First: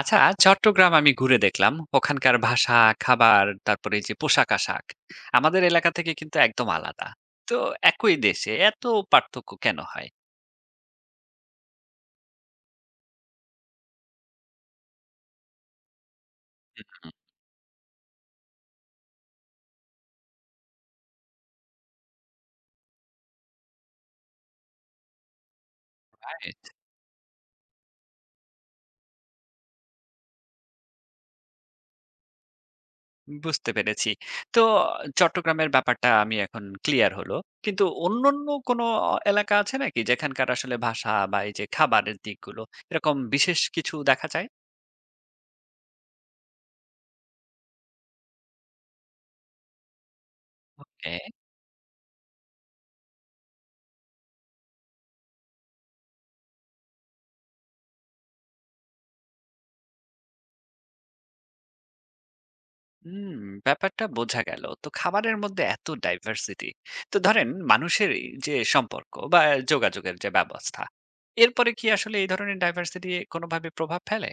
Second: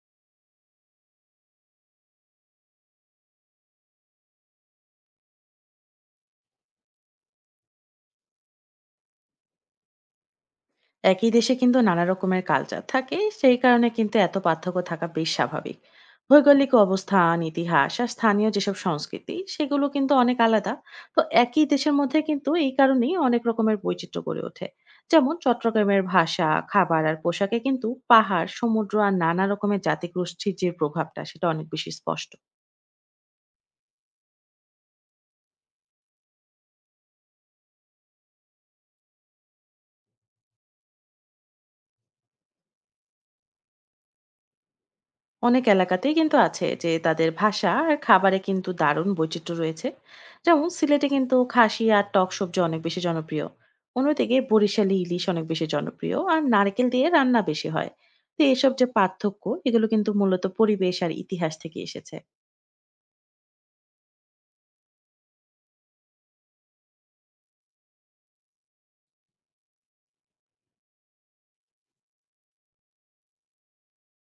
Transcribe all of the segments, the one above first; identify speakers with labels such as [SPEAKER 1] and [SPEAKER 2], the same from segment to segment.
[SPEAKER 1] আচ্ছা, চট্টগ্রাম আমি ঘুরে দেখলাম। ওখানকার ভাষা, খাবার, তারপরে এই যে পোশাক-আশাক আমাদের এলাকা থেকে কিন্তু একদম আলাদা। তো একই দেশে এত পার্থক্য কেন হয়?
[SPEAKER 2] একই দেশে কিন্তু নানা রকমের কালচার থাকে সেই কারণে কিন্তু এত পার্থক্য থাকা বেশ স্বাভাবিক। ভৌগোলিক
[SPEAKER 1] হুম।
[SPEAKER 2] অবস্থান, ইতিহাস আর স্থানীয় যেসব সংস্কৃতি সেগুলো কিন্তু অনেক আলাদা। তো একই দেশের মধ্যে কিন্তু এই কারণেই অনেক রকমের বৈচিত্র্য গড়ে ওঠে। যেমন চট্টগ্রামের ভাষা,
[SPEAKER 1] রাইট,
[SPEAKER 2] খাবার আর পোশাকে কিন্তু পাহাড়, সমুদ্র আর নানা রকমের জাতিগোষ্ঠীর যে প্রভাবটা সেটা অনেক বেশি স্পষ্ট।
[SPEAKER 1] বুঝতে পেরেছি। তো চট্টগ্রামের ব্যাপারটা আমি এখন ক্লিয়ার হলো। কিন্তু অন্যান্য কোনো এলাকা আছে নাকি যেখানকার আসলে ভাষা বা এই যে খাবারের দিকগুলো এরকম বিশেষ কিছু দেখা যায়?
[SPEAKER 2] অনেক এলাকাতেই কিন্তু আছে যে তাদের ভাষা আর খাবারে কিন্তু দারুণ বৈচিত্র্য রয়েছে। যেমন সিলেটে
[SPEAKER 1] ওকে।
[SPEAKER 2] কিন্তু খাসি আর টক সবজি অনেক বেশি জনপ্রিয়। অন্যদিকে বরিশালি ইলিশ অনেক বেশি জনপ্রিয় আর নারকেল দিয়ে রান্না বেশি হয়। তো এসব যে পার্থক্য এগুলো কিন্তু মূলত পরিবেশ আর ইতিহাস থেকে এসেছে।
[SPEAKER 1] হুম, ব্যাপারটা বোঝা গেল। তো খাবারের মধ্যে এত ডাইভার্সিটি। তো ধরেন মানুষের এই যে সম্পর্ক বা যোগাযোগের যে ব্যবস্থা, এরপরে কি আসলে এই ধরনের ডাইভার্সিটি কোনোভাবে প্রভাব ফেলে?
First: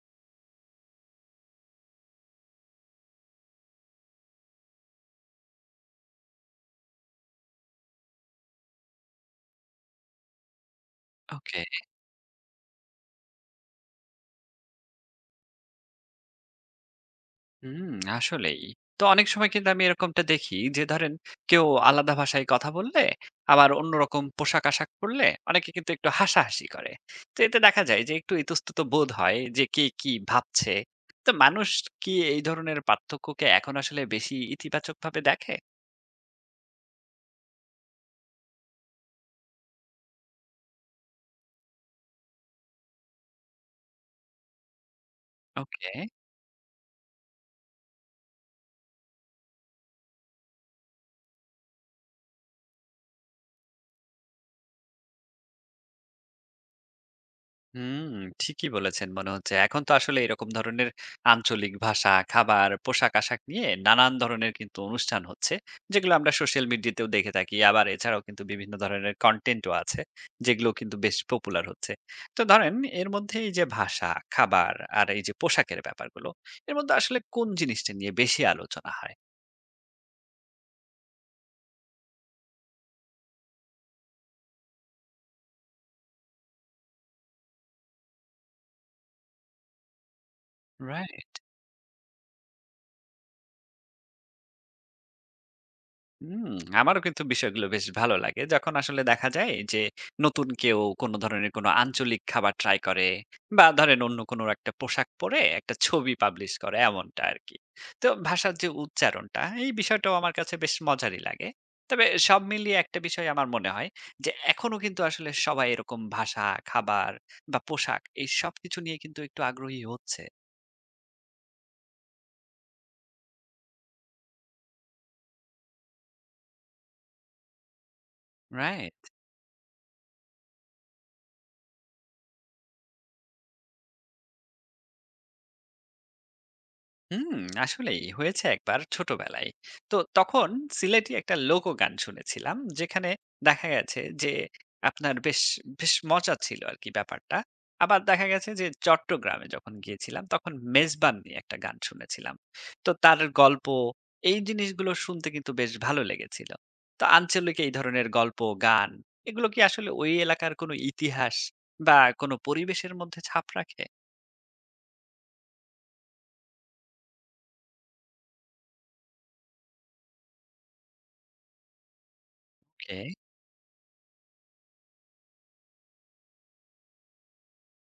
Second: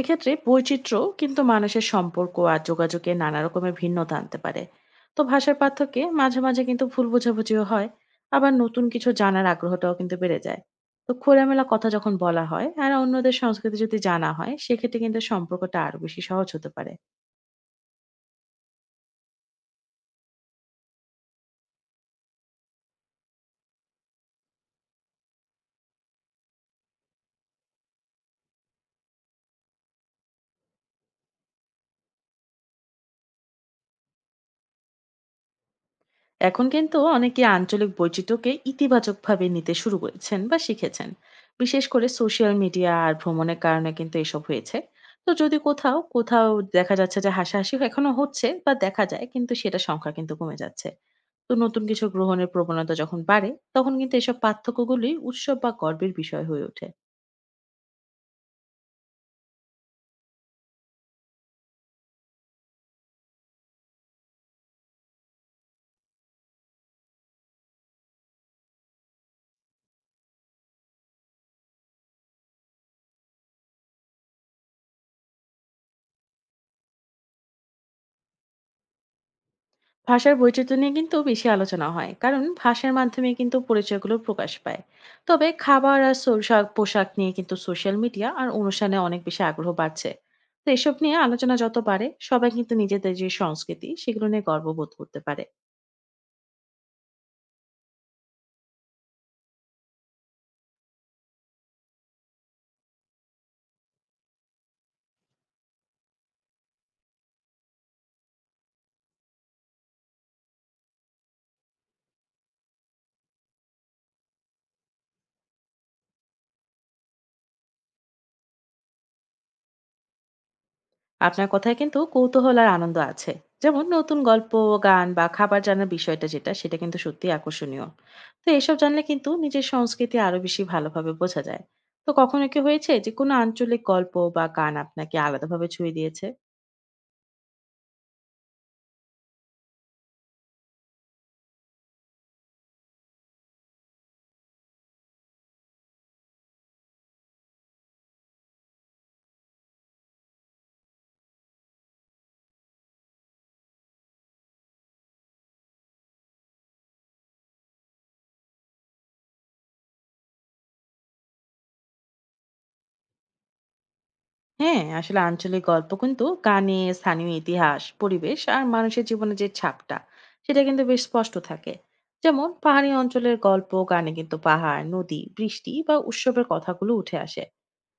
[SPEAKER 2] এক্ষেত্রে বৈচিত্র্য কিন্তু মানুষের সম্পর্ক আর যোগাযোগে নানা রকমের ভিন্নতা আনতে পারে। তো ভাষার পার্থক্যে মাঝে মাঝে কিন্তু ভুল বোঝাবুঝিও হয়। আবার নতুন কিছু জানার আগ্রহটাও কিন্তু বেড়ে যায়। তো
[SPEAKER 1] ওকে।
[SPEAKER 2] খোলামেলা কথা যখন বলা হয় আর অন্যদের সংস্কৃতি যদি জানা হয়, সেক্ষেত্রে কিন্তু সম্পর্কটা আরো বেশি সহজ হতে পারে।
[SPEAKER 1] হুম, আসলেই। তো অনেক সময় কিন্তু আমি এরকমটা দেখি যে ধরেন কেউ আলাদা ভাষায় কথা বললে, আবার অন্যরকম পোশাক-আশাক পরলে অনেকে কিন্তু একটু হাসাহাসি করে। তো এতে দেখা যায় যে একটু ইতস্তত বোধ হয় যে কে কি ভাবছে। তো মানুষ কি এই ধরনের পার্থক্যকে এখন আসলে বেশি ইতিবাচকভাবে দেখে?
[SPEAKER 2] এখন কিন্তু অনেকে আঞ্চলিক বৈচিত্র্যকে ইতিবাচকভাবে নিতে শুরু করেছেন বা শিখেছেন। বিশেষ করে সোশ্যাল মিডিয়া আর ভ্রমণের কারণে কিন্তু এসব হয়েছে। তো যদি
[SPEAKER 1] ওকে।
[SPEAKER 2] কোথাও কোথাও দেখা যাচ্ছে যে হাসাহাসি এখনো হচ্ছে বা দেখা যায়, কিন্তু সেটা সংখ্যা কিন্তু কমে যাচ্ছে। তো নতুন কিছু গ্রহণের প্রবণতা যখন বাড়ে তখন কিন্তু এসব পার্থক্যগুলি উৎসব বা গর্বের বিষয় হয়ে ওঠে।
[SPEAKER 1] হুম, ঠিকই বলেছেন মনে হচ্ছে। এখন তো আসলে এরকম ধরনের আঞ্চলিক ভাষা, খাবার, পোশাক-আশাক নিয়ে নানান ধরনের কিন্তু অনুষ্ঠান হচ্ছে। যেগুলো আমরা সোশ্যাল মিডিয়াতেও দেখে থাকি। আবার এছাড়াও কিন্তু বিভিন্ন ধরনের কনটেন্টও আছে। যেগুলো কিন্তু বেশ পপুলার হচ্ছে। তো ধরেন এর মধ্যে এই যে ভাষা, খাবার আর এই যে পোশাকের ব্যাপারগুলো, এর মধ্যে আসলে কোন জিনিসটা নিয়ে বেশি আলোচনা হয়?
[SPEAKER 2] ভাষার বৈচিত্র্য নিয়ে কিন্তু বেশি আলোচনা হয়, কারণ ভাষার মাধ্যমে কিন্তু পরিচয়গুলো প্রকাশ পায়। তবে খাবার আর সোশাক পোশাক নিয়ে কিন্তু সোশ্যাল মিডিয়া আর অনুষ্ঠানে অনেক বেশি আগ্রহ বাড়ছে। তো এসব নিয়ে
[SPEAKER 1] রাইট।
[SPEAKER 2] আলোচনা যত বাড়ে সবাই কিন্তু নিজেদের যে সংস্কৃতি সেগুলো নিয়ে গর্ববোধ করতে পারে।
[SPEAKER 1] হুম, আমারও কিন্তু বিষয়গুলো বেশ ভালো লাগে। যখন আসলে দেখা যায় যে নতুন কেউ কোন ধরনের কোন আঞ্চলিক খাবার ট্রাই করে বা ধরেন অন্য কোন একটা পোশাক পরে একটা ছবি পাবলিশ করে এমনটা আরকি। তো ভাষার যে উচ্চারণটা, এই বিষয়টাও আমার কাছে বেশ মজারই লাগে। তবে সব মিলিয়ে একটা বিষয় আমার মনে হয় যে এখনো কিন্তু আসলে সবাই এরকম ভাষা, খাবার বা পোশাক এই সবকিছু নিয়ে কিন্তু একটু আগ্রহী হচ্ছে।
[SPEAKER 2] আপনার কথায় কিন্তু কৌতূহল আর আনন্দ আছে। যেমন নতুন গল্প, গান বা খাবার জানার বিষয়টা, যেটা সেটা কিন্তু সত্যি আকর্ষণীয়। তো এসব
[SPEAKER 1] রাইট?
[SPEAKER 2] জানলে কিন্তু নিজের সংস্কৃতি আরো বেশি ভালোভাবে বোঝা যায়। তো কখনো কি হয়েছে যে কোনো আঞ্চলিক গল্প বা গান আপনাকে আলাদাভাবে ছুঁয়ে দিয়েছে?
[SPEAKER 1] হুম, আসলেই হয়েছে একবার ছোটবেলায়। তো তখন সিলেটি একটা লোকগান শুনেছিলাম, যেখানে দেখা গেছে যে আপনার বেশ মজা ছিল আরকি ব্যাপারটা। আবার দেখা গেছে যে চট্টগ্রামে যখন গিয়েছিলাম তখন মেজবান নিয়ে একটা গান শুনেছিলাম। তো তার গল্প, এই জিনিসগুলো শুনতে কিন্তু বেশ ভালো লেগেছিল। তো আঞ্চলিক এই ধরনের গল্প, গান এগুলো কি আসলে ওই এলাকার কোনো ইতিহাস বা কোনো পরিবেশের মধ্যে ছাপ রাখে?
[SPEAKER 2] হ্যাঁ, আসলে আঞ্চলিক গল্প কিন্তু গানে স্থানীয় ইতিহাস, পরিবেশ আর মানুষের জীবনে যে ছাপটা, সেটা কিন্তু বেশ স্পষ্ট থাকে। যেমন পাহাড়ি
[SPEAKER 1] ওকে।
[SPEAKER 2] অঞ্চলের গল্প গানে কিন্তু পাহাড়, নদী, বৃষ্টি বা উৎসবের কথাগুলো উঠে আসে।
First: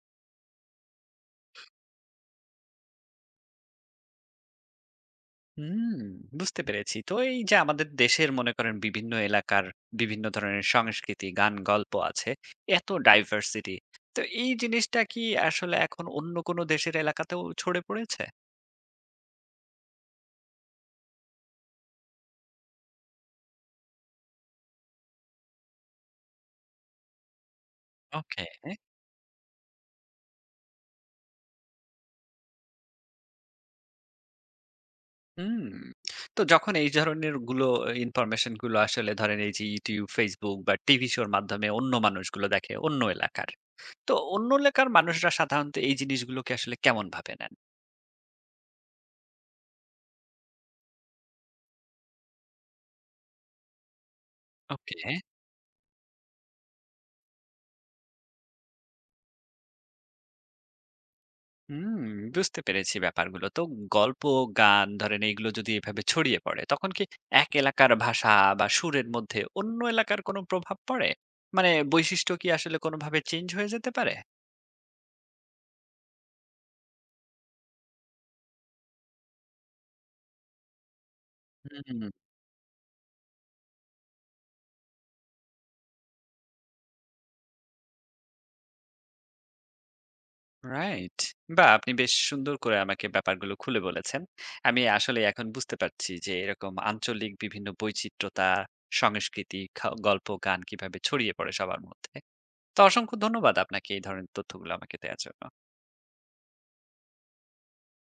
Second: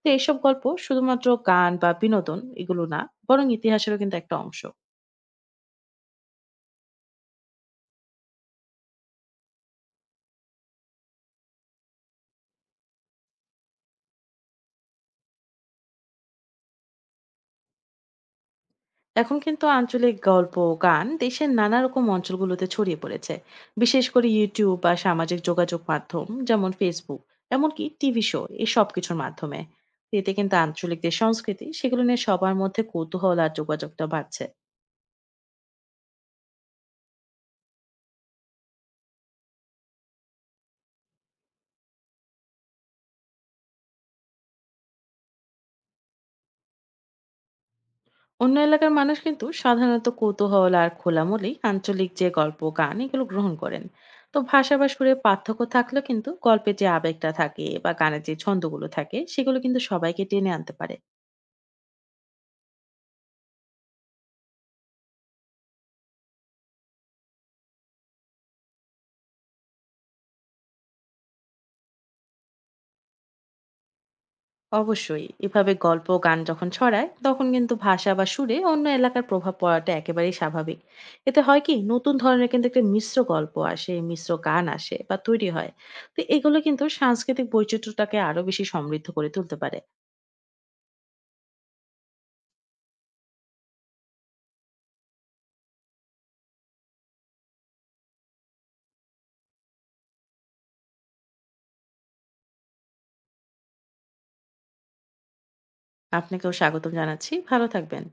[SPEAKER 2] তো এইসব গল্প শুধুমাত্র গান বা বিনোদন এগুলো না, বরং ইতিহাসেরও কিন্তু একটা অংশ।
[SPEAKER 1] হুম, বুঝতে পেরেছি। তো এই যে আমাদের দেশের, মনে করেন বিভিন্ন এলাকার বিভিন্ন ধরনের সংস্কৃতি, গান, গল্প আছে। এত ডাইভার্সিটি। তো এই জিনিসটা কি আসলে এখন অন্য কোনো দেশের এলাকাতেও ছড়ে পড়েছে?
[SPEAKER 2] এখন কিন্তু আঞ্চলিক গল্প, গান দেশের নানা রকম অঞ্চলগুলোতে ছড়িয়ে পড়েছে। বিশেষ করে ইউটিউব বা সামাজিক যোগাযোগ মাধ্যম যেমন ফেসবুক, এমনকি টিভি শো
[SPEAKER 1] ওকে।
[SPEAKER 2] এই সব কিছুর মাধ্যমে। তো এতে কিন্তু আঞ্চলিক যে সংস্কৃতি সেগুলো নিয়ে সবার মধ্যে কৌতূহল আর যোগাযোগটা বাড়ছে।
[SPEAKER 1] হুম। তো যখন এই ধরনের গুলো, ইনফরমেশন গুলো আসলে ধরেন এই যে YouTube, Facebook বা টিভি শোর মাধ্যমে অন্য মানুষগুলো দেখে অন্য এলাকার। তো অন্য এলাকার মানুষরা সাধারণত এই জিনিসগুলোকে আসলে কেমন ভাবে নেন?
[SPEAKER 2] অন্য এলাকার মানুষ কিন্তু সাধারণত কৌতূহল আর খোলা মনেই আঞ্চলিক যে গল্প গান এগুলো গ্রহণ করেন। তো ভাষা বা
[SPEAKER 1] ওকে।
[SPEAKER 2] সুরের পার্থক্য থাকলেও কিন্তু গল্পে যে আবেগটা থাকে বা গানের যে ছন্দগুলো থাকে সেগুলো কিন্তু সবাইকে টেনে আনতে পারে।
[SPEAKER 1] হুম, বুঝতে পেরেছি ব্যাপারগুলো। তো গল্প, গান ধরেন এইগুলো যদি এভাবে ছড়িয়ে পড়ে, তখন কি এক এলাকার ভাষা বা সুরের মধ্যে অন্য এলাকার কোনো প্রভাব পড়ে? মানে বৈশিষ্ট্য কি আসলে কোনোভাবে চেঞ্জ হয়ে যেতে পারে?
[SPEAKER 2] অবশ্যই, এভাবে গল্প গান যখন ছড়ায় তখন কিন্তু ভাষা বা সুরে অন্য এলাকার প্রভাব পড়াটা একেবারেই স্বাভাবিক। এতে হয় কি,
[SPEAKER 1] হুম,
[SPEAKER 2] নতুন ধরনের কিন্তু একটা মিশ্র গল্প আসে, মিশ্র গান আসে বা তৈরি হয়। তো এগুলো কিন্তু সাংস্কৃতিক বৈচিত্র্যটাকে আরো বেশি সমৃদ্ধ করে তুলতে পারে।
[SPEAKER 1] রাইট। বাহ! আপনি বেশ সুন্দর করে আমাকে ব্যাপারগুলো খুলে বলেছেন। আমি আসলে এখন বুঝতে পারছি যে এরকম আঞ্চলিক বিভিন্ন বৈচিত্র্যতা, সংস্কৃতি, খা গল্প, গান কিভাবে ছড়িয়ে পড়ে সবার মধ্যে। তো অসংখ্য ধন্যবাদ আপনাকে এই ধরনের তথ্যগুলো আমাকে দেয়ার জন্য।
[SPEAKER 2] আপনাকেও স্বাগতম জানাচ্ছি। ভালো থাকবেন।